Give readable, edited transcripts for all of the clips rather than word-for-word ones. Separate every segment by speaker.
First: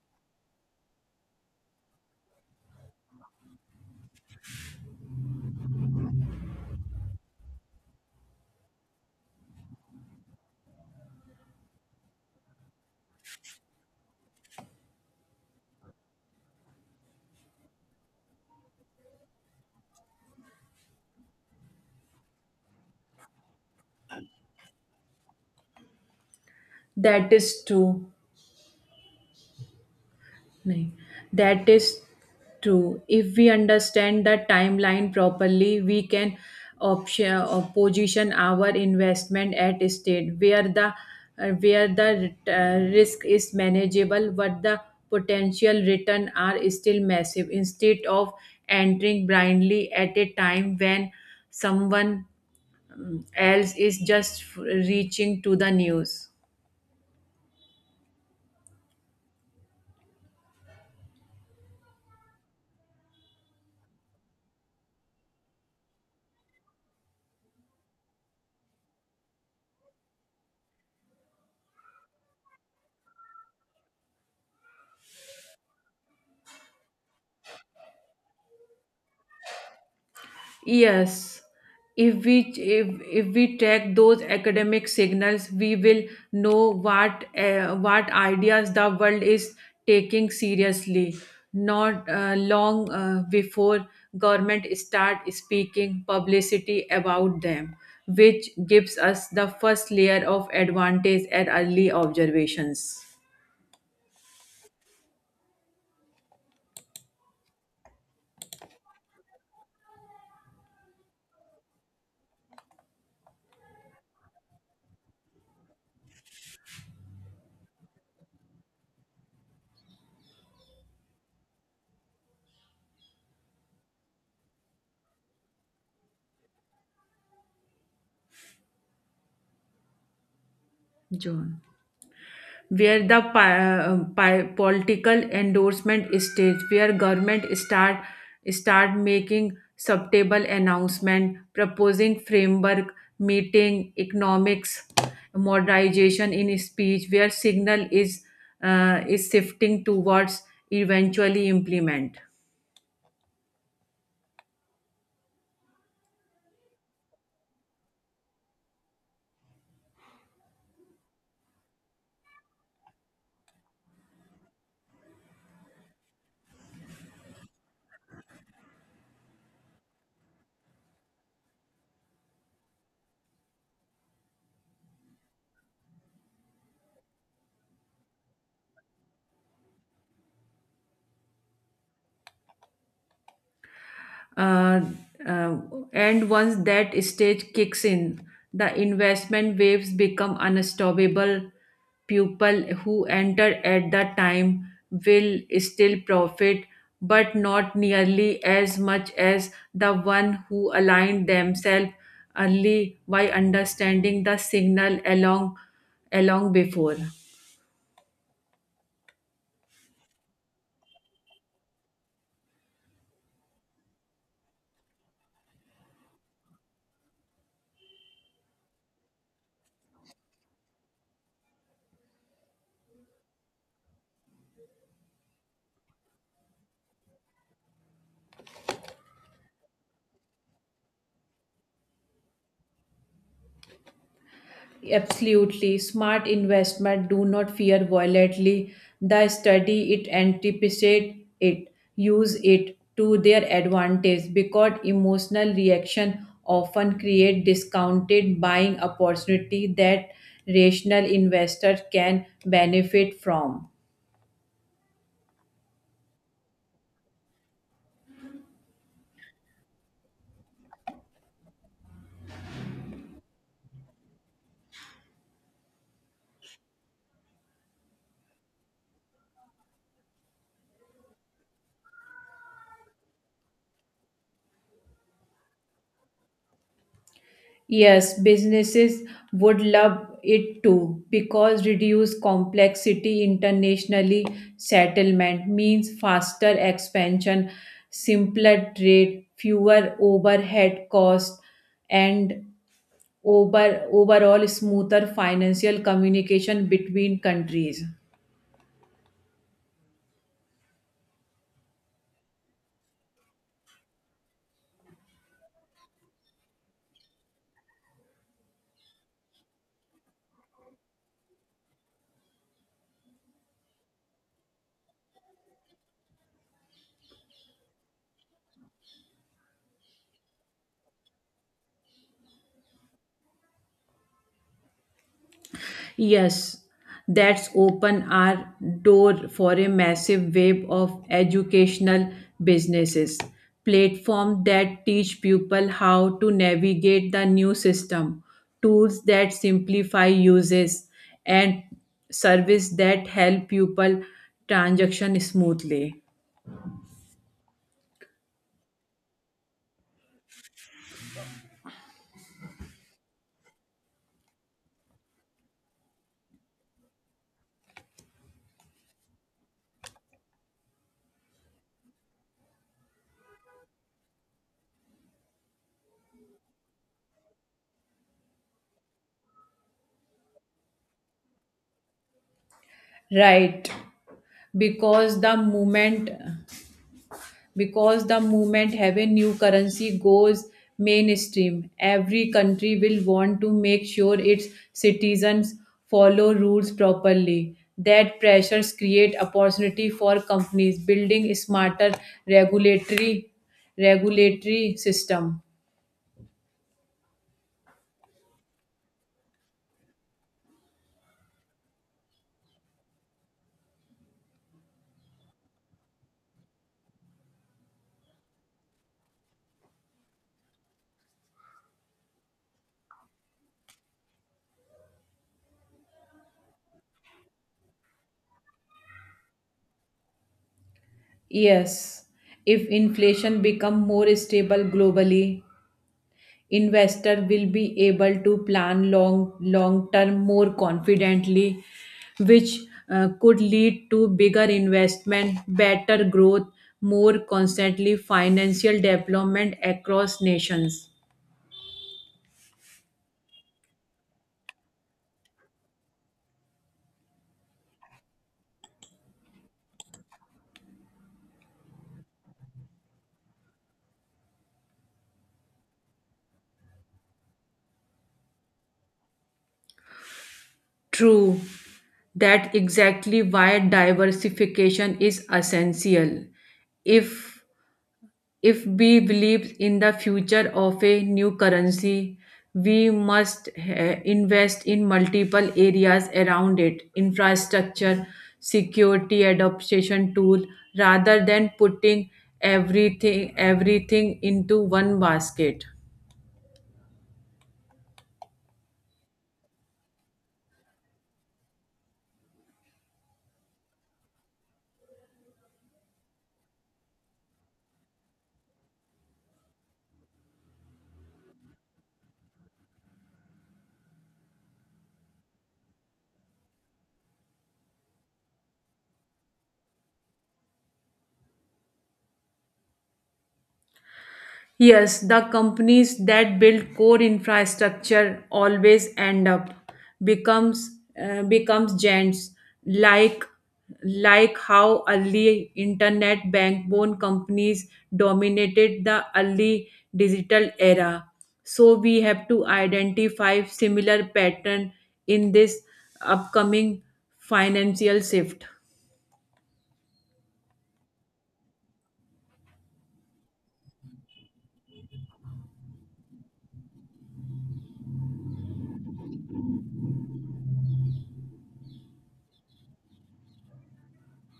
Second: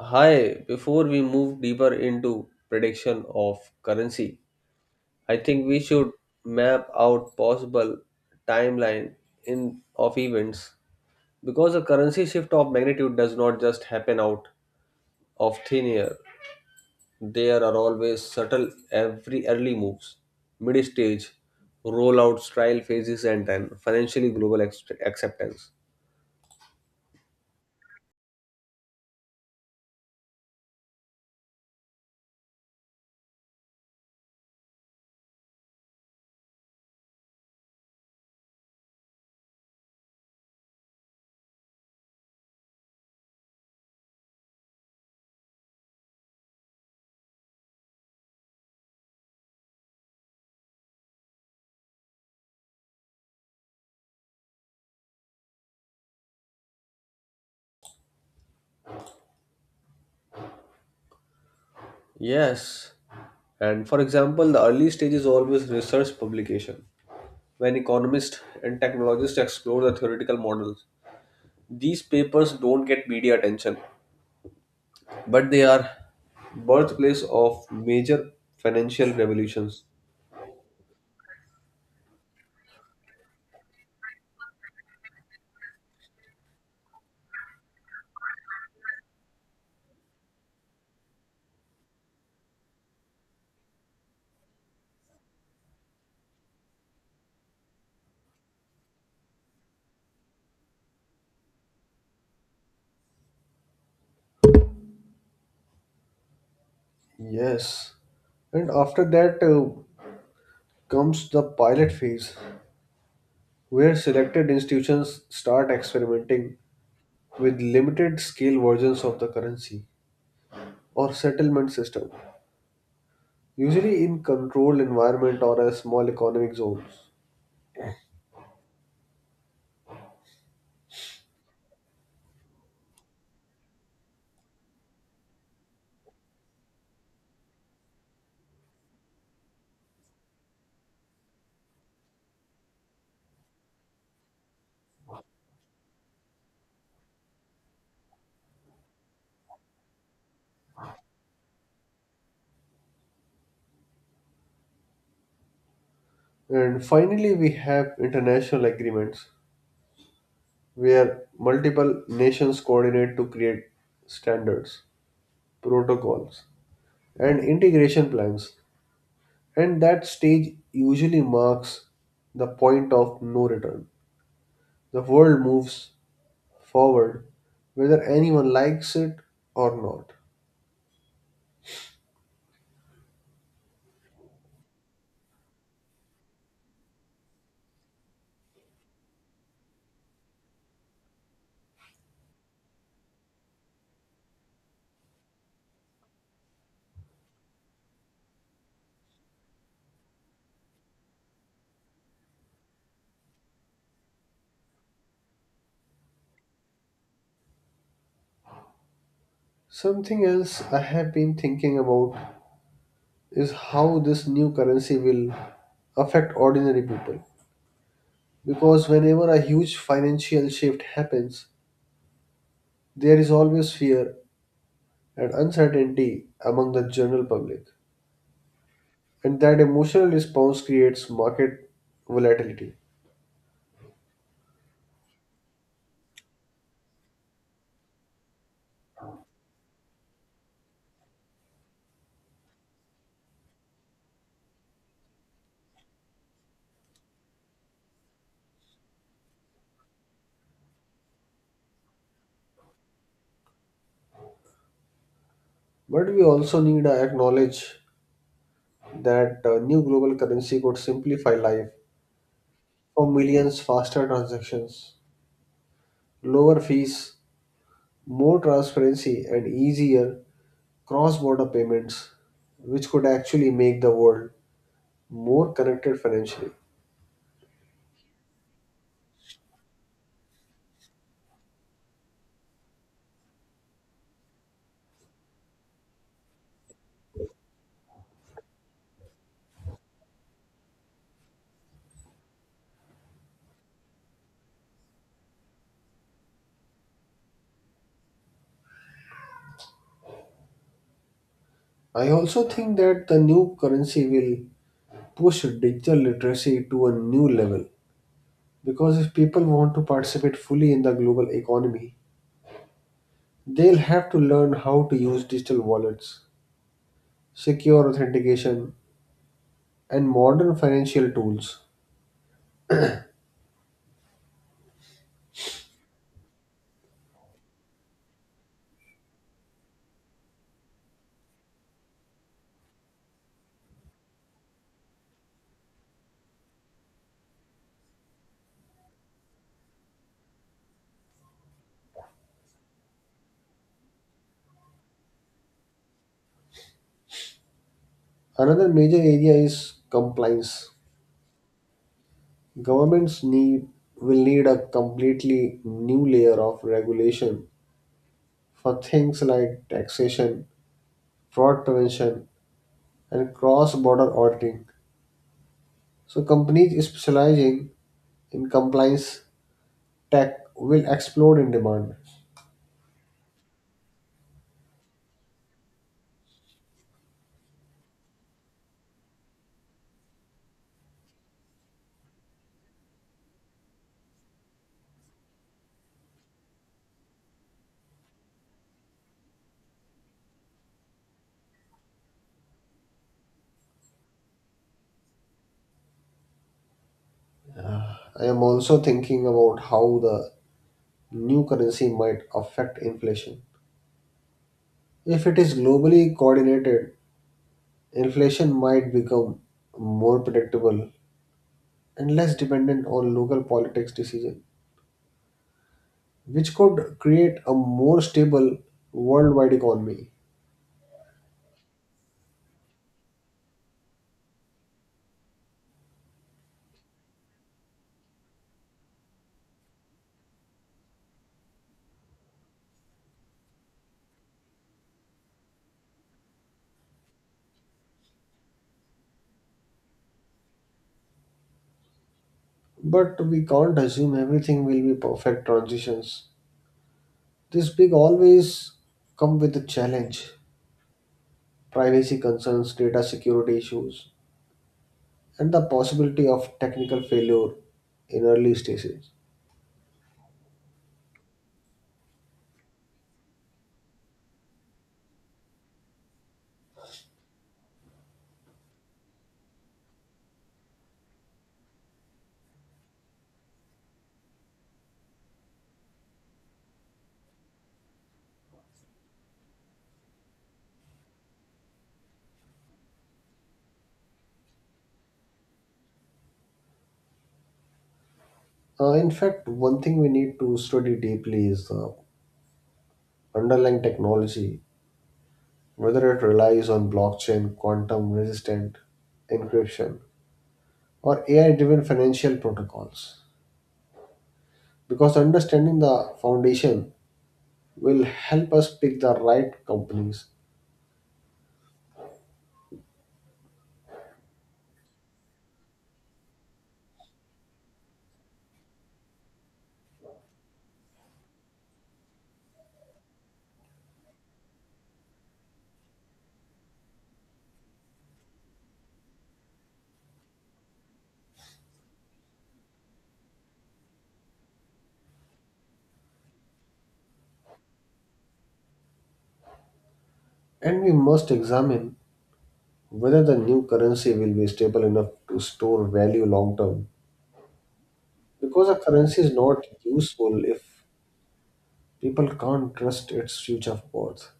Speaker 1: Hi, before we move deeper into prediction of currency, I think we should map out possible timeline in of events because a currency shift of magnitude does not just happen out of thin air. There are always subtle every early moves, mid stage, rollouts, trial phases, and then financially global acceptance.
Speaker 2: That is true. Nahin, that is true. If we understand the timeline properly, we can option or position our investment at a state where the risk is manageable, but the potential return are still massive. Instead of entering blindly at a time when someone else is just reaching to the news.
Speaker 1: Yes, and for example, the early stage is always research publication when economists and technologists explore the theoretical models. These papers don't get media attention, but they are birthplace of major financial revolutions.
Speaker 2: Yes, if we track those academic signals, we will know what ideas the world is taking seriously. Not long before government start speaking publicity about them, which gives us the first layer of advantage at early observations.
Speaker 1: Yes. And after that comes the pilot phase, where selected institutions start experimenting with limited scale versions of the currency or settlement system, usually in controlled environment or a small economic zones.
Speaker 2: John. Where the political endorsement stage where government start making subtable announcement proposing framework meeting economics modernization in speech where signal is shifting towards eventually implement.
Speaker 1: And finally, we have international agreements where multiple nations coordinate to create standards, protocols, and integration plans. And that stage usually marks the point of no return. The world moves forward whether anyone likes it or not.
Speaker 2: Uh, uh, and once that stage kicks in, the investment waves become unstoppable. People who enter at the time will still profit, but not nearly as much as the one who aligned themselves early by understanding the signal along before.
Speaker 1: Something else I have been thinking about is how this new currency will affect ordinary people. Because whenever a huge financial shift happens, there is always fear and uncertainty among the general public. And that emotional response creates market volatility.
Speaker 2: Absolutely. Smart investment do not fear violently. The study it anticipate it, use it to their advantage because emotional reaction often create discounted buying opportunity that rational investors can benefit from.
Speaker 1: But we also need to acknowledge that a new global currency could simplify life for millions faster transactions, lower fees, more transparency, and easier cross border payments, which could actually make the world more connected financially.
Speaker 2: Yes, businesses would love it too because reduced complexity internationally settlement means faster expansion, simpler trade, fewer overhead costs, and overall smoother financial communication between countries.
Speaker 1: I also think that the new currency will push digital literacy to a new level because if people want to participate fully in the global economy, they'll have to learn how to use digital wallets, secure authentication, and modern financial tools.
Speaker 2: Yes, that's open our door for a massive wave of educational businesses, platform that teach people how to navigate the new system, tools that simplify uses, and service that help people transaction smoothly.
Speaker 1: Another major area is compliance. Governments need will need a completely new layer of regulation for things like taxation, fraud prevention, and cross-border auditing. So companies specializing in compliance tech will explode in demand.
Speaker 2: Right, because the moment have a new currency goes mainstream, every country will want to make sure its citizens follow rules properly. That pressures create opportunity for companies building smarter regulatory regulatory system.
Speaker 1: I am also thinking about how the new currency might affect inflation. If it is globally coordinated, inflation might become more predictable and less dependent on local politics decisions, which could create a more stable worldwide economy.
Speaker 2: Yes, if inflation become more stable globally, investor will be able to plan long term more confidently, which could lead to bigger investment, better growth, more constantly financial development across nations.
Speaker 1: But we can't assume everything will be perfect transitions. This big always come with a challenge. Privacy concerns, data security issues, and the possibility of technical failure in early stages.
Speaker 2: True. That exactly why diversification is essential. If If we believe in the future of a new currency, we must invest in multiple areas around it: infrastructure, security, adoption tool, rather than putting everything into one basket.
Speaker 1: In fact, one thing we need to study deeply is the underlying technology, whether it relies on blockchain, quantum resistant encryption, or AI driven financial protocols. Because understanding the foundation will help us pick the right companies,
Speaker 2: Yes, the companies that build core infrastructure always end up becomes giants like like how early internet backbone companies dominated the early digital era. So we have to identify similar pattern in this upcoming financial shift.
Speaker 1: and we must examine whether the new currency will be stable enough to store value long term because a currency is not useful if people can't trust its future of worth,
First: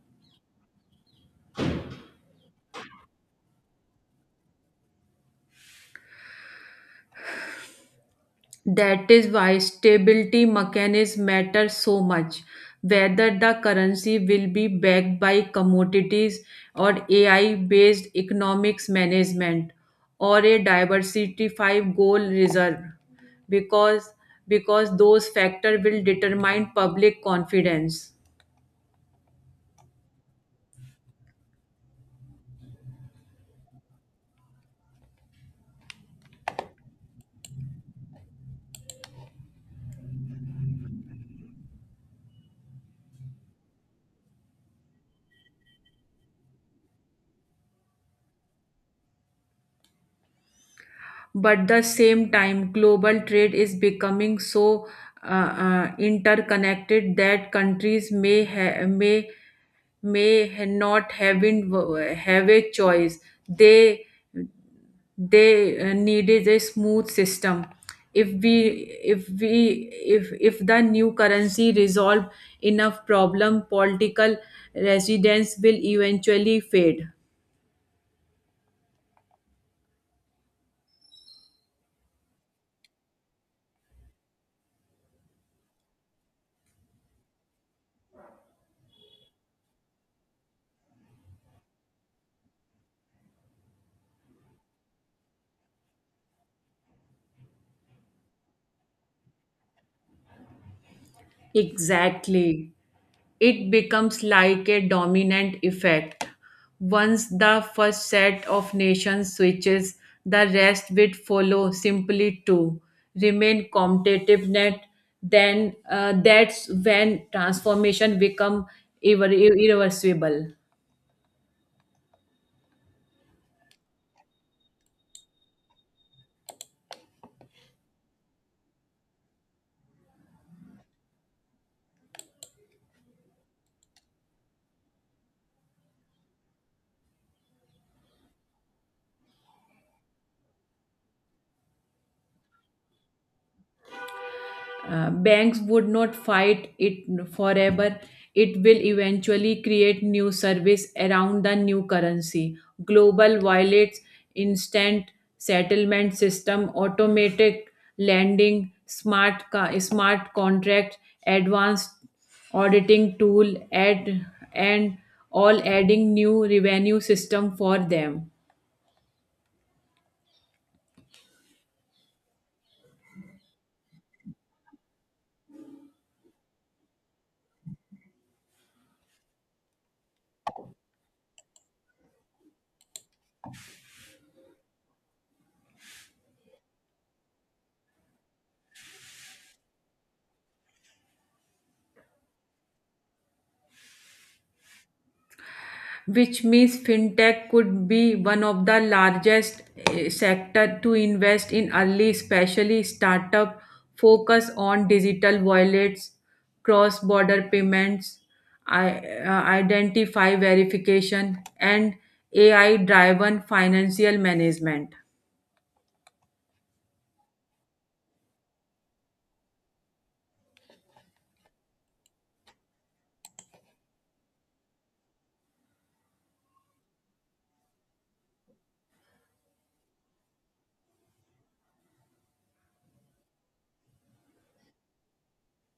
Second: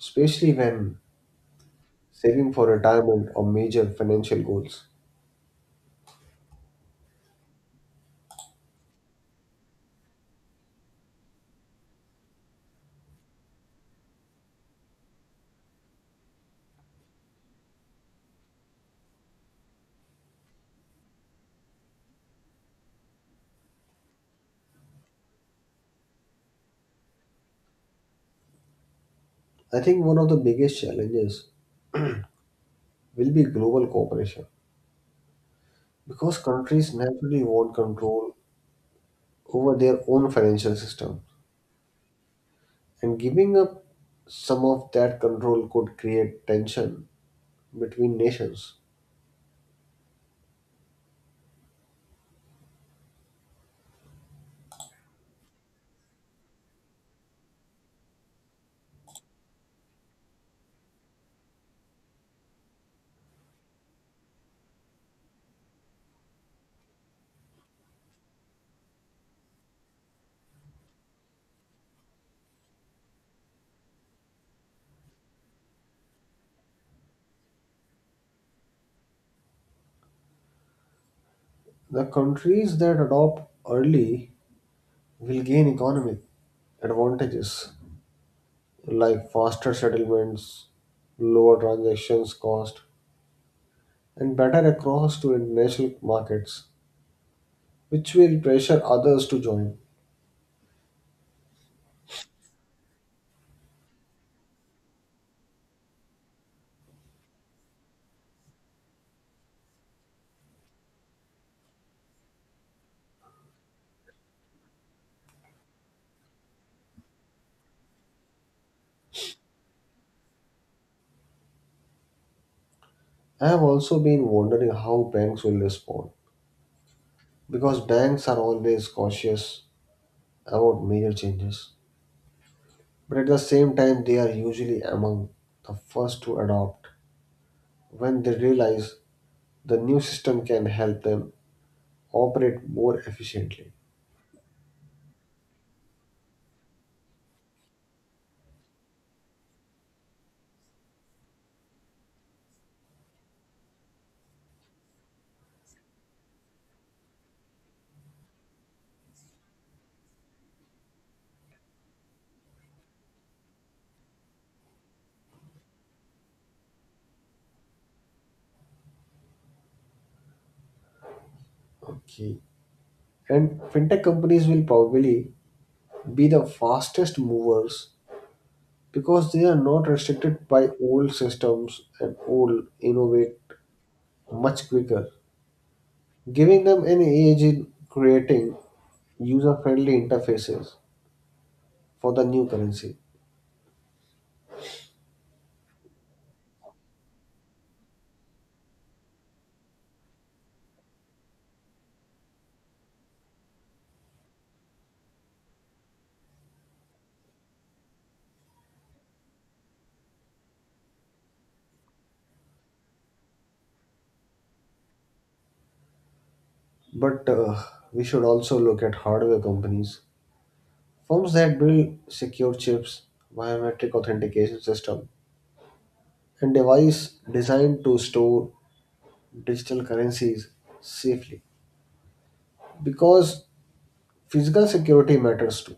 Speaker 1: especially when saving for retirement or major financial goals.
Speaker 2: That is why stability mechanism matters so much. Whether the currency will be backed by commodities or AI based economics management or a diversified gold reserve, because because those factors will determine public confidence.
Speaker 1: I think one of the biggest challenges will be global cooperation because countries naturally want control over their own financial system, and giving up some of that control could create tension between nations.
Speaker 2: But the same time, global trade is becoming so interconnected that countries may ha- not have been have a choice. They needed a smooth system. If we if we if if the new currency resolve enough problem, political resistance will eventually fade.
Speaker 1: The countries that adopt early will gain economic advantages like faster settlements, lower transactions cost, and better access to international markets, which will pressure others to join.
Speaker 2: Exactly. It becomes like a dominant effect. Once the first set of nations switches, the rest will follow simply to remain competitive net. Then that's when transformation become irreversible.
Speaker 1: I have also been wondering how banks will respond, because banks are always cautious about major changes, but at the same time, they are usually among the first to adopt when they realize the new system can help them operate more efficiently.
Speaker 2: Banks would not fight it forever. It will eventually create new service around the new currency: global wallets, instant settlement system, automatic lending, smart contract, advanced auditing tool, add, and all adding new revenue system for them.
Speaker 1: Okay. And fintech companies will probably be the fastest movers because they are not restricted by old systems and old innovate much quicker, giving them an edge in creating user-friendly interfaces for the new currency.
Speaker 2: Which means fintech could be one of the largest sector to invest in early, especially startup focus on digital wallets, cross-border payments, i- identify verification, and AI-driven financial management.
Speaker 1: But we should also look at hardware companies, firms that build secure chips, biometric authentication system, and device designed to store digital currencies safely because physical security matters too.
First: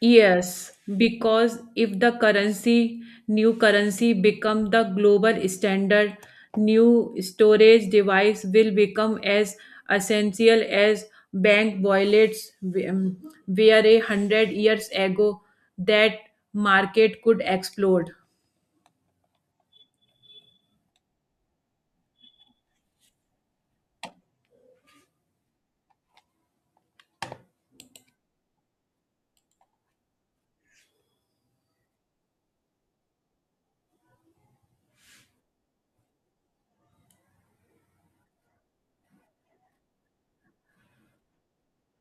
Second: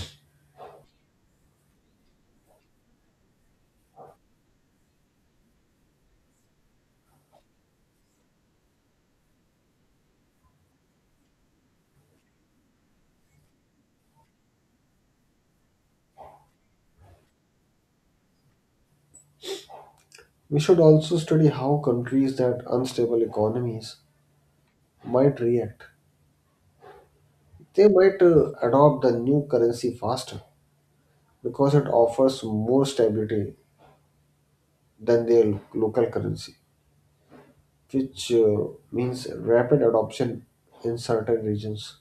Speaker 2: Yes, because if new currency become the global standard, new storage device will become as essential as bank wallets, um, where 100 years ago that market could explode.
Speaker 1: We should also study how countries that unstable economies might react. They might adopt the new currency faster because it offers more stability than their local currency, which means rapid adoption in certain regions.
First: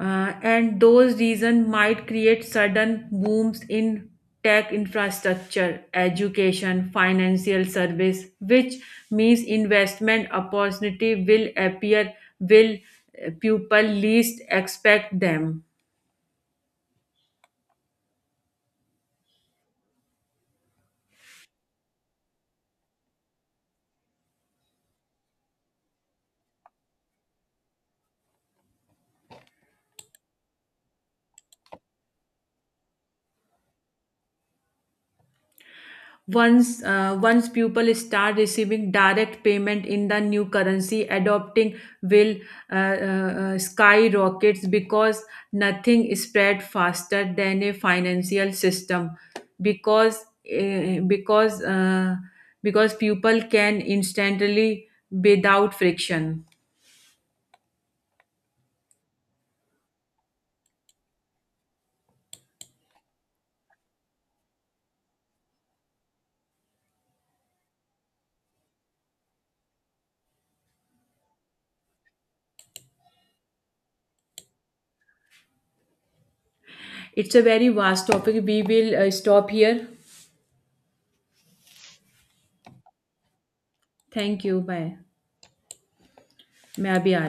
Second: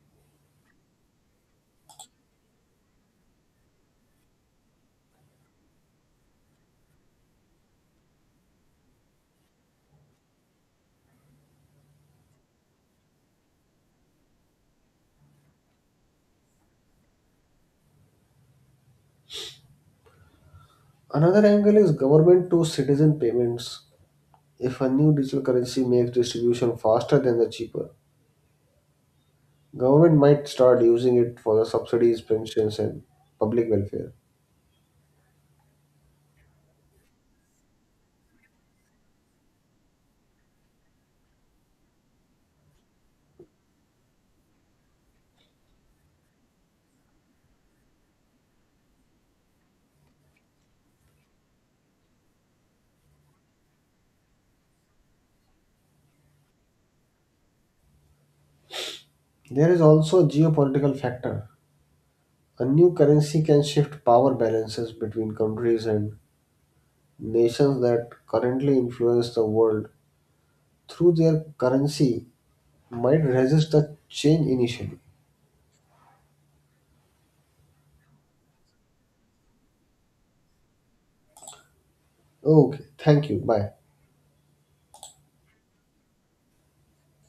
Speaker 2: Uh, and those reasons might create sudden booms in tech infrastructure, education, financial service, which means investment opportunity will appear will people least expect them.
Speaker 1: Another angle is government to citizen payments. If a new digital currency makes distribution faster than the cheaper, government might start using it for the subsidies, pensions, and public welfare.
Speaker 2: Once, once people start receiving direct payment in the new currency, adopting will skyrockets because nothing spread faster than a financial system. Because uh, because uh, because people can instantly without friction.
Speaker 1: There is also a geopolitical factor. A new currency can shift power balances between countries and nations that currently influence the world through their currency might resist the change initially.
Speaker 2: It's a very vast topic. We will stop here.
Speaker 1: Okay, thank you. Bye.
Speaker 2: Thank you. Bye. मैं अभी आ रही